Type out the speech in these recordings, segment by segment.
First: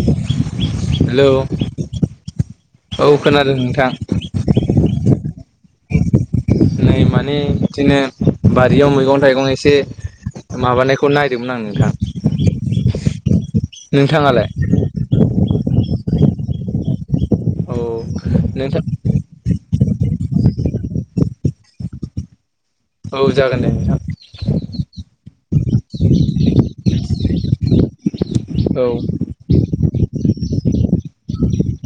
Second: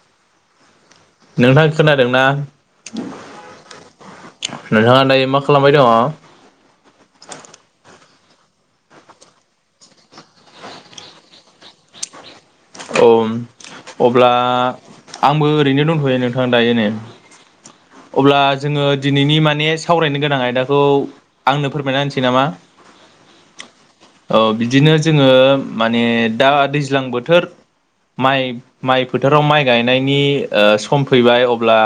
[inaudible] Hello नोंथां खोनादोंना औ खोनादों नोंथां। नोंथाङा दायो मा खालामबाय दङ औ नै माने बिदिनो बारियाव मैगं थाइगं एसे माबानायखौ नायदोंमोन आं नोंथां। औ अब्ला नोंथाङालाय आंबो ओरैनो दंथ'यो नोंथां दायोनै। औ अब्ला नोंथां जोङो दिनैनि माने सावरायनो गोनां आयदाखौ आंनो फोरमायना होनसै नामा औ जागोन दे नोंथां औ बिदिनो जोङो माने दा दैज्लां बोथोर माइ औ माइ फोथोराव माइ गाय नायनि गायनायनि सम फैबाय अब्ला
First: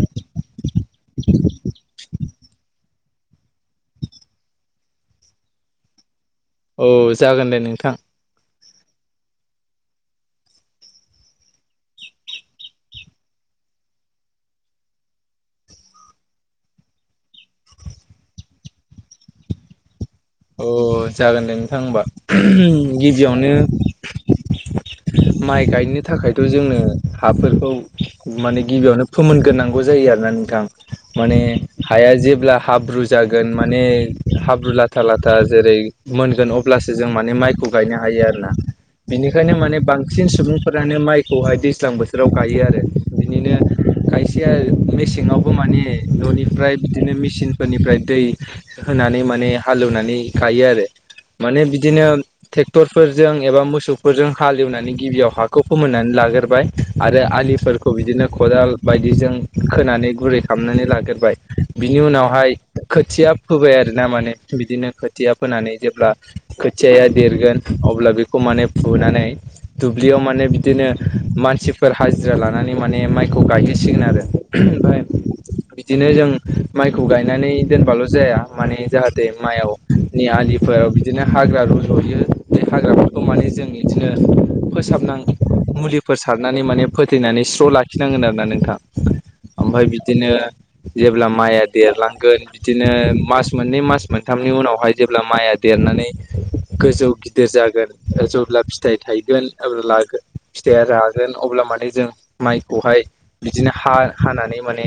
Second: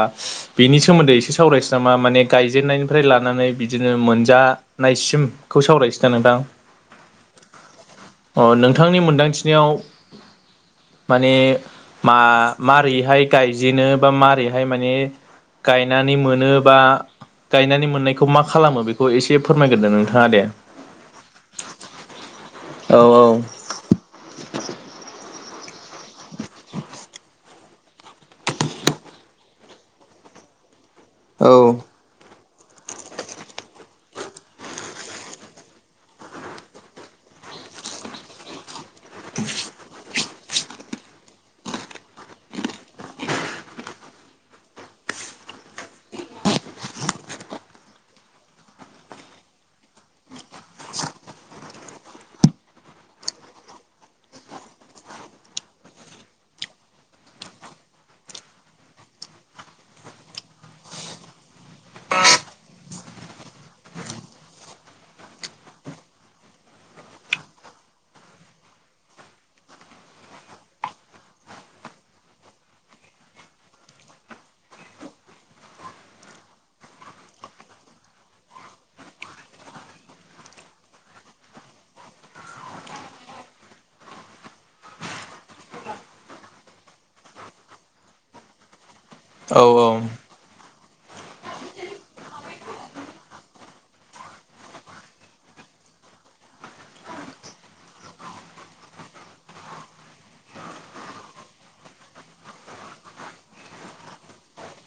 बिनि सोमोन्दै एसे सावरायसै नामा माने गायजेनायनिफ्राय लानानै बिदिनो मोनजानायसिमखौ सावरायसदों नोंथां। औ जागोन दे नोंथां नोंथांनि मोनदांथिनायाव माने मा मारैहाय गायजेनो बा मारैहाय माने गायनानै मोनो बा गायनानै मोननायखौ मा खालामो बेखौ एसे फोरमायग्रोदो नों अ जागोन दे नोंथां होमबा औ औ गिबियावनो [inaudible] माइ गायनो थाखायथ' जोंनो हाफोरखौ माने गिबियावनो फोमोनग्रोनांगौ जायो आरोना नोंथां माने हाया जेब्ला हाब्रु जागोन माने हाब्रु ला लाथा लाथा जेरै मोनगोन अब्लासो जों माने माइखौ गायनो हायो आरो ना। बेनिखायनो माने बांसिन सुबुंफोरानो माइखौहाय दैज्लां बोथोराव गायो आरो बिनिनो [inaudible] खायसेया मेसेङावबो माने न'निफ्राय बिदिनो मेचनफोरनिफ्राय दै होना नै माने हालेवनानै गायो आरो। माने बिदिनो ट्रेक्टरफोरजों एबा मोसौफोरजों हालेवनानै गिबियाव हाखौ फोमोननानै ला ग्रोबाय आरो आलिफोरखौ बिदिनो खदाल बायदिजों खोनानै गुरै खालामनानै लाग्रो बाय बिनि उनावहाय खोथिया फोबाय आरोना माने बिदिनो खोथिया फोनानै जेब्ला खोथियाया देरगोन अब्ला बेखौ माने फोनानै दुब्लियाव माने बिदिनो मानसिफोर हाजिरा लानानै माने माइखौ गायहै सिगोन आरो। ओमफ्राय बिदिनो जों माइखौ गायनानै दोनबाल' जाया माने जाहा दे मायाव नि आलिफोराव बिदिनो हाग्रा रजुयो बे हाग्राफोरखौ माने जों बिदिनो फोसाब नां मुलिफोर सारनानै माने फोथैनानै स्र' लाखिनांगोन आरो ना नोंथां। औ ओमफ्राय बिदिनो जेब्ला माइया देरलांगोन बिदिनो मास मोननै मास मोनथामनि उनावहाय जेब्ला माइआ देरनानै गोजौ गिदिर जागोन जेब्ला फिथाइ था यगोन [unintelligible] फिथाइया रागोन अब्ला माने जों माइखौहाय बिदिनो हा हानानै माने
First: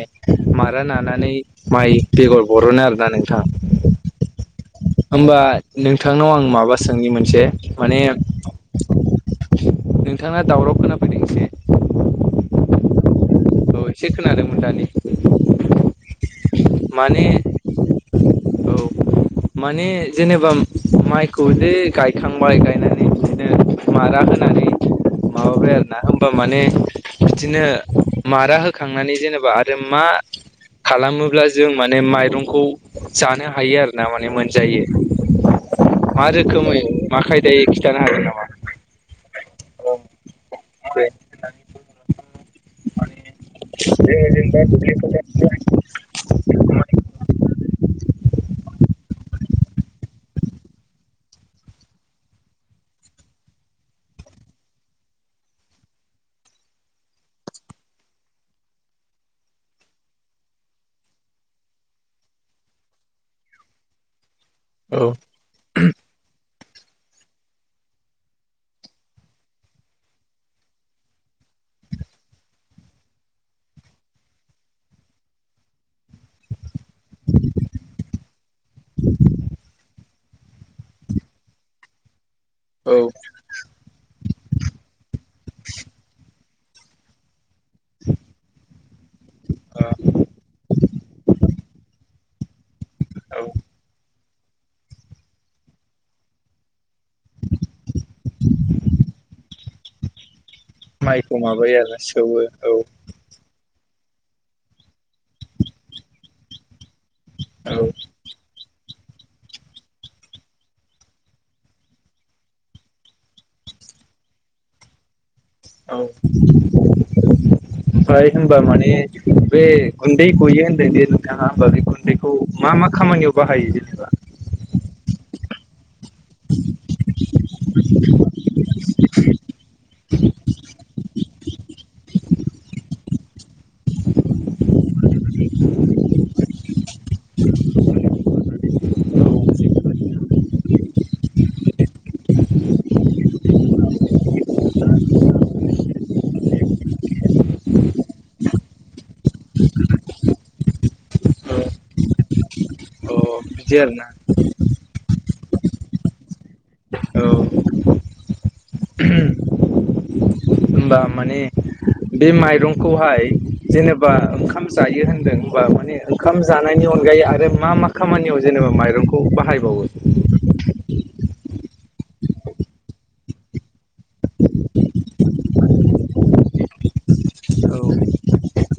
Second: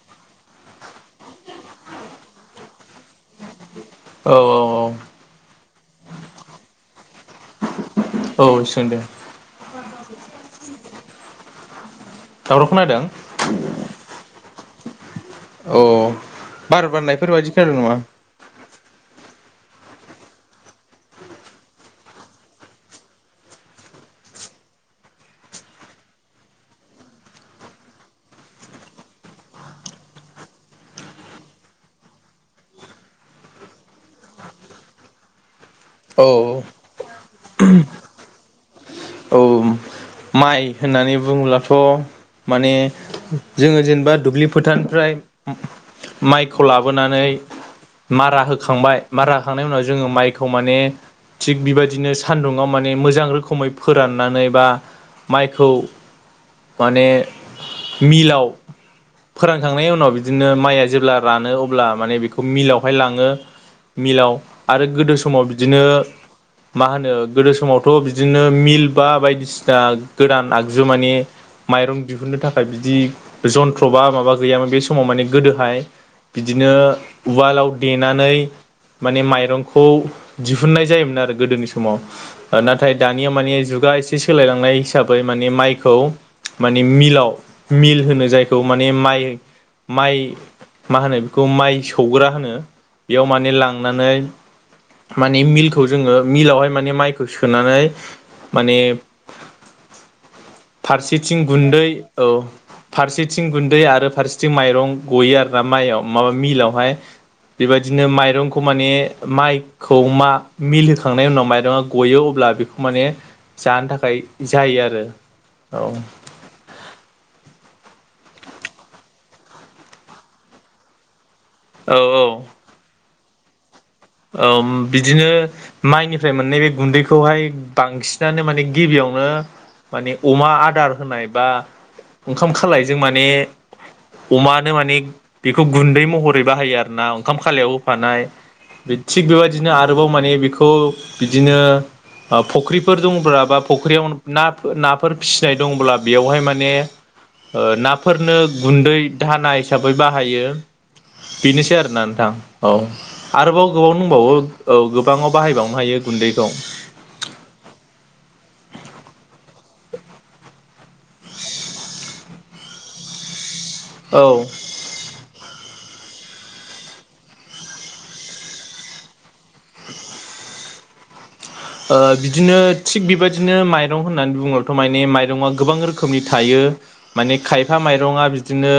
मारा नानानै माइ बेगर बरोनो आरोना नोंथां। औ औ औ होमबा नोंथांनाव आं माबा सोंनि मोनसे औ सोंदो नोंथांना दावराव खोनाफैदों एसे दावराव खोनादों? औ एसे [unintelligible] अ बार बारनायफोर माने बायदि खोनादोंनामा? औ माने जेनेबा माइखौ जे गायखांबाय गायनानै बिदिनो मारा होनानै माबाबाय आरो ना होनबा माने बिदिनो मारा होखांनानै जेनेबा आरो मा खालामोब्ला जों माने माइरंखौ जानो हा यो आरो ना माने मोनजायो? मा औ रोखोमै मा खायदायै खिथानो हागोन नामा? औ माइ होननानै बुङोलाथ' माने जोङो जेनेबा दुब्लि फोथारनिफ्राय माइखौ लाबोनानै मारा हो खांबाय मारा होखांनायनि उनाव जोङो माइखौ माने थिग बेबायदिनो सान्दुङाव माने मोजां रोखोमै फोराननानै बा माइखौ माने मिलाव फोरानखांनायनि उनाव बिदिनो माइआ जेब्ला रानो अब्ला माने बेखौ मिलावहाय लाङो मिलाव आरो औ गोदो समाव बिदिनो मा होनो गोदो समावथ' बिदिनो मिल बा बायदिसि ना गोदान आगजुु माने माइरं दिहुननो थाखाय बिदि जन्थ्र' बा माबा गैयामोन बे समाव माने गोदोहाय बिदिनो उवालाव देनानै माने माइरंखौ दिहुननाय जायोमोन आरो गोदोनि समाव। नाथाय औ दानिया माने जुगा एसे सोलायलांनाय हिसाबै माने माइखौ माने मिलाव मिल होनो जायखौ माने माइ माइ मा होनो बेखौ माइ सौग्रा होनो। बेयाव औ माने लांनानै माने मिलखौ जोङो मिलावहाय माने माइखौ सोनानै माने माइखौ फारसेथिं माबायो गुन्दै आरो औ सौवो फारसेथिं गुन दै आरो फारसेथिं माइरं गयो आरो ना माइआव माबा मिलावहाय। औ बेबायदिनो माइरंखौ माने माइखौ मा मिल होखांनायनि उनाव माइरङा गयो अब्ला बेखौ माने जानो थाखाय य जायो आरो। औ फाय होमबा मानि बे गुन्दै गयो होनदों दे थाङा होमबा बे औ औ गुन्दैखौ मा मा खामानियाव बाहायो? जेनेबा? औ बिदिनो माइनिफ्राय मोननाय बे गुन्दैखौहाय बांसिनानो माने गिबियावनो माने अमा आदार होनाय बा ओंखाम खालायजों माने अमानो माने बेखौ गुन्दै महरै बाहायो आरो ना ओंखाम खालायाव होफानाय थिग बेबायदिनो आरोबाव माने बेखौ बिदिनो ओ फुख्रिफोर दंब्ला बा फख्रियावा नाफोर फिसिनाय दंब्ला बेयावहाय माने ओ नाफोरनो गुन्दै दाना हिसाबै बाहायो। बेनोसै आरोना नोंथां औ अ आरोबाव बिदि गोबां आरोना दंबावो औ गोबाङाव बाहायबावनो हायो गुन्दैखौ। औ [unintelligible] होनबा माने बे माइरंखौहाय जेनेबा औ ओंखाम जायो होनदों बा माने ओंखाम जानायनि अनगायै आरो मा-मा खामानियाव जेनेबा माइरंखौ बाहायबावो? ओ बिदिनो थिग बेबायदिनो माइरं होननानै बुङोबथ' माने माइरंआ गोबां रोखोमनि थायो। यो माने खायफा ओंखाम मइरंआ बिदिनो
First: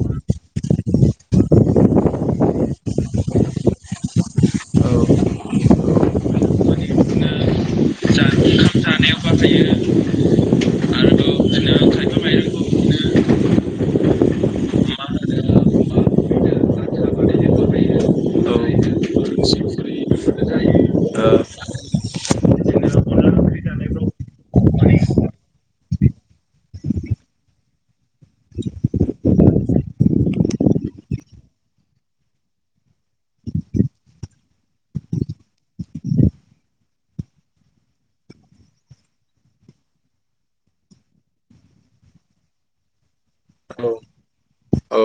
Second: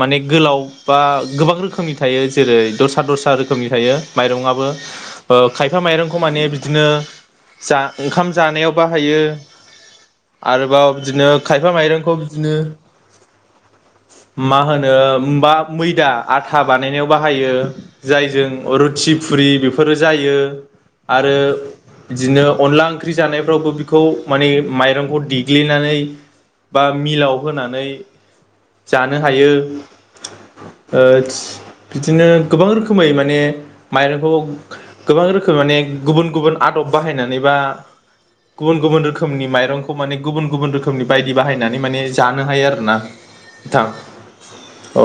माने गोलावा बा गोबां रोखोम थायो जेरै दस्रा-दस्रा रोखोमनि थायो माइरं आबो ओ खायफा मइरंखौ माने बिदिनो जा ओंखाम जानायाव बाहायो। आरोबाव बिदिनो खायफा माइरंखौ बिदिनो [unintelligible] मा होनो बा मैदा आथा बानायनायाव बाहायो जायजों रुथि फुरि बेफोरो जायो आरो बिदिनो अनला ओंख्रि जानायफ्रावबो बेखौ नोंथाङा माने माइरंखौ देग्लिनानै बा मिलाव होनानै जानो हायो। ओ बिदिनो गोबां रोखोमै माने माइरंखौ गोबां रोखोम खो माने गुबुन-गुबुन आदब बाहायनानै बा गुबुन-गुबुन रोखोमनि माइरंखौ माने गुबुन गुबुन रोखोमनि बायदि बाहायनानै माने जानो हायो आरो ना नोंथां औ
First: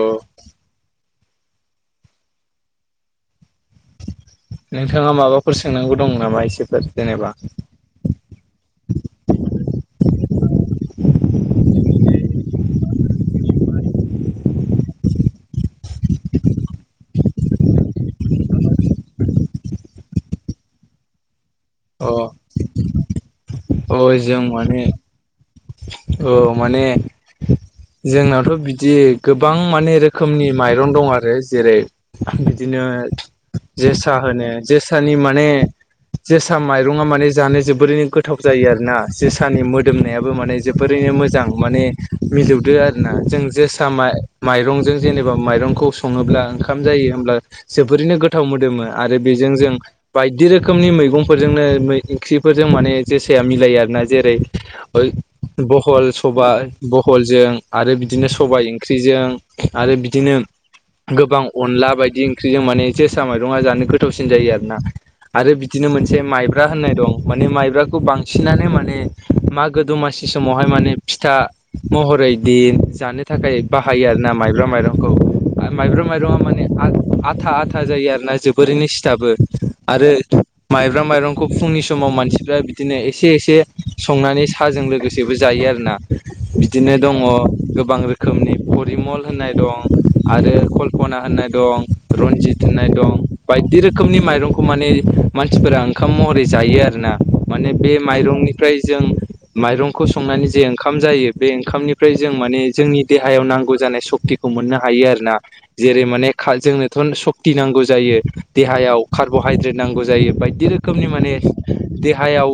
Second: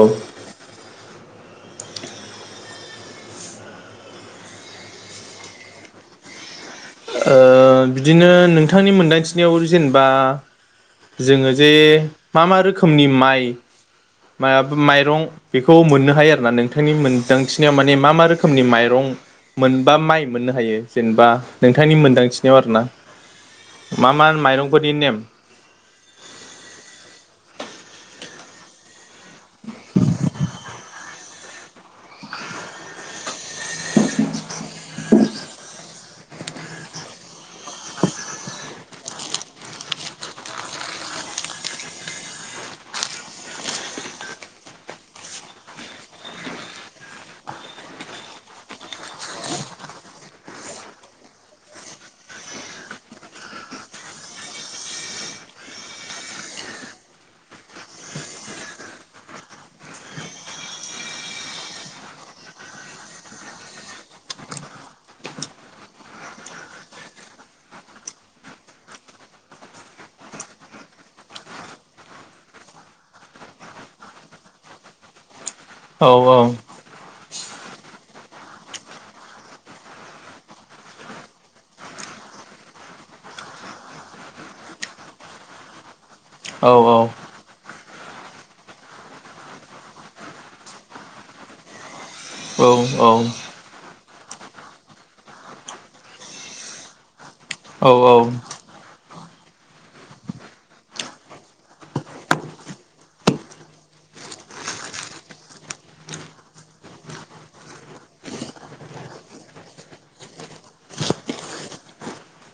नोंथाङा माबाफोर सोंनांगौ दं नामा एसे। ओ बिदिनो नोंथांनि मोनदांथिनियाव जेनेबा जोङो जे मा-मा रोखोमनि माइ मा माइरं बेखौ मोननो हायो आरोना नोंथांनि मोनदांथिनायाव माने मा-मा रोखोमनि माइरं मोनबा माइ मोननो हायो जेनेबा नोंथांनि अ मोनदांथिनायाव आरोना। अ मा-मा जों माने माइरंफोरनि नेम औ माने जोंनावथ' बिदि गोबां माने रोखोमनि माइरं दं आरो जेरै बिदिनो जोसा होनो जोसानि माने जोसा माइरङा माने जानो जोबोरैनो गोथाव जायो आरोना जोसानि मोदोमनायाब बो माने जोबोरैनो मोजां माने मिलौद आरोना जों जोसा मइरं जेब बा माइखौ सङोब्ला ओंखाम जायो होब्ला जोबोरैनो गोथाव मोदोमो आरो बेजों जों बायदि रोखोमनि मैगंफोरजोंनो ओंख्रिफोरजों माने जोसाया मिलायो आरोना जेरै ओय बहल सबाय बहलजों आरो बिदिनो सबाय ओंख्रिजों आरो बिदिनो गोबां अनला बायदि ओंख्रिजों माने जोसा माइरङा जानो गोथावसिन जायो आरोना। आरो बिदिनो मोनसे माइब्रा होननाय दं माने माइब्राखौ बांसिनानो माने मा गो दमासि समावहाय माने फिथा महरै दिन जानो थाखाय बाहायो आरोना माइब्रा मा माइरंखौ माइब्रं औ माइरङा औ माने आथा-आथा जायो आरोना जोबोरैनो सिथाबो आरो माइब्राम माइरंखौ फुंनि समाव मानसिफ्रा बिदिनो एसे एसे संनानै साहाजों लोगोसेबो जायो आरोना औ बिदिनो दङ। गोबां रोखोमनि परिमल होननाय दं आरो कल्पना होननाय दं रनजित औ होनाय दं औ बायदि रोखोमनि माइरंखौ माने मानसिफोरा ओंखाम महरै जायो आरो ना। माने औ बे औ माइरंनिफ्राय जों माइरंखौ संनानै जे ओंखाम जायो बे ओंखामनिफ्राय जों माने जोंनि देहायाव नांगौ जानाय सक्तिखौ मोन मोननो हायो आरोना जेरै माने जोंनोथ' सक्ति नांगौ जायो देहायाव कार्बहाइड्रेट बिदि नांगौ जायो बायदि रोखोमनि माने देहायाव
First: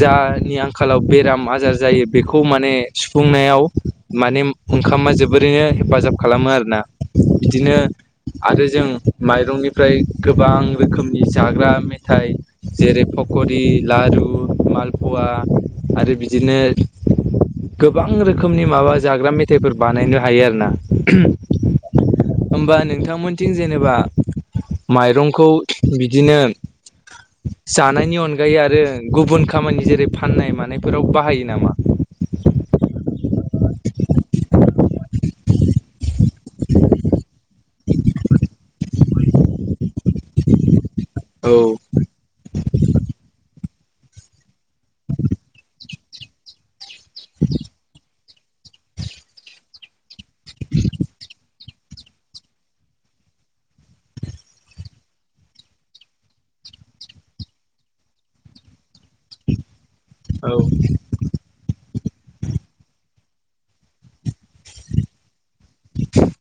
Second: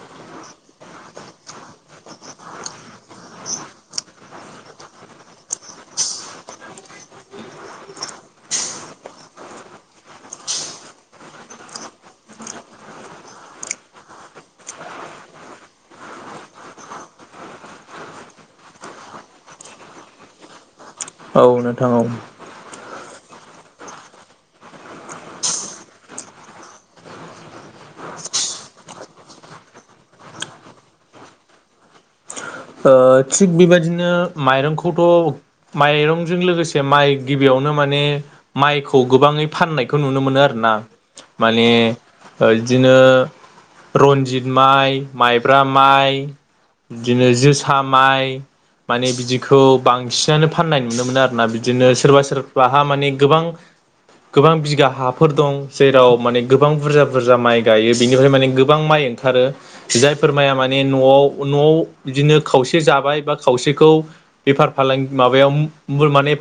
जानि आंखालाव बेराम माजा जायो बेखौ माने सुफुंनायाव माने ओंखामा जोबोरैनो हेफाजाब खालामो मा आरोना बिदिनो आरो जों माइरंनिफ्राय गोबां रोखोमनि जाग्रा मेथाइ जेरै फब सुरि लारु मालफुवा आरो फिथा बिदिनो गोबां रोखोमनि माबा जाग्रा मेथाइफोर बानायनो हायो आरो ना औ नोंथां औ। बिथां मोनथिं जेनेबा माइरंखौ बिदिनो जानायनि अनगायै आरो गुबुन खामानि जेरै फाननाय मानायफोराव ब बाहायो नामा ओ थिग बेबायदिनो माइरंखौथ' माइरं बिजों लोगोसे माइ गिबियावनो माने माइखौ गोबाङै फाननायखौ नुनो मोनो आरोना। माने बिदिनो रनजित माइ माइब्रा माइ बिदिनो जोस माइ माने बिदिखौ बांसिनानो फाननाय नुनो मोनो आरोना बि बिदिनो सोरबा सोरबाहा माने गोबां गोबां बिगा हाफोर दं जेराव माने गोबां बुरजा बुरजा माइ गायो बेनिफ्राय माने गोबां माइ ओथारो जायफोर औ माया औ माने न'आव न'आव बिदिनो खावसे जाबाय बा खावसेखौ बेफार फालांगि माबायाव बेफोर माने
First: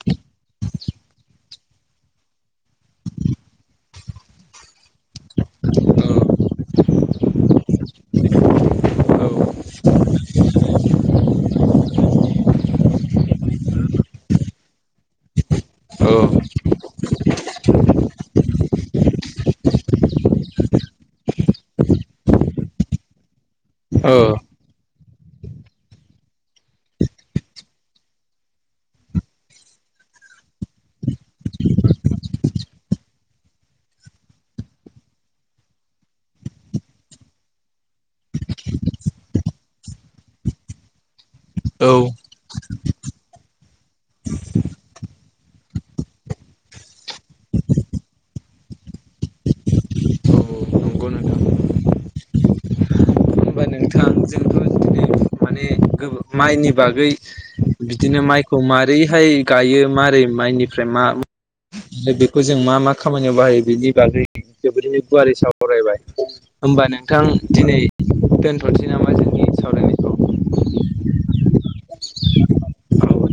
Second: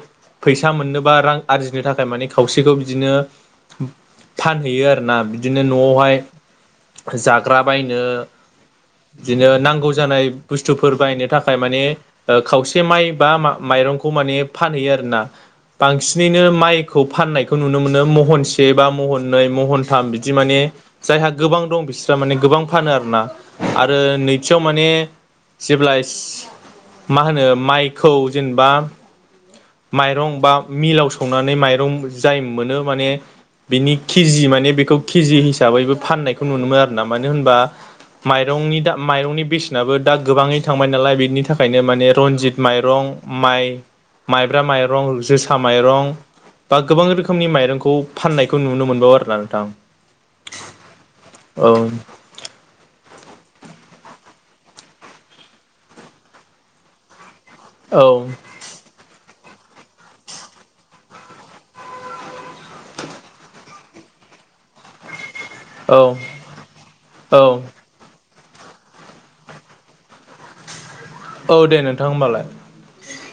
फैसा मोननो बा रां आरजिनो थाखाय माने खावसेखौ बिदिनो फानहैयो आरोना बिदिनो औ न'आवहाय जाग्रा बायनो। बिदिनो नांगौ जानाय बुस्थुफोर बायनो थाखाय माने ओ खसे एसे माइ बा माइरंखौ माने फानहैयो आरोना बांसिनैनो औ माइखौ फाननायखौ नुनो मोनो महनसे बा महननै महनथाम बिदि माने जायहा गोबां दं बिसोरहा माने गोबां फानो आरो ना। आरो औ नैथियाव माने जेब्ला इस मा होनो माइखौ जेनेबा माइरं बा मिलाव सौनानै माइरं जाय मोनो माने बिनि केजि माने बेखौ केजि हिसाबैबो फाननायखौ नुनो मोनो आरो ना माने होनबा माइरंनि दा माइरंनि बेसेनाबो दा गोबाङै थांबाय नालाय बिनि बिनि थाखैनो औ माने रनजित माइरं माइ माइब्रा माइरं जोसा सा माइरं बबा गोबां रोखोमनि माइरंखौ फान्नायखौ नुनो मोनबावो आरोना नोंथां। नंगौ नोंथां औ। होमबा [unintelligible] माने माइनि बागै औ बिदिनो माइखौ माबारैहाय गायो मारै माइनिफ्राय मा बेखौ जों मा मा खामानियाव बाहायो बेनि बागै जोबोरै गुवारारै साव औ सरायबाय होमबा नोंथां औ दिनै दोनथ'नोसै नामा जोंनि सावरायनायखौ। औ दे नोंथां होनबालाय। औ।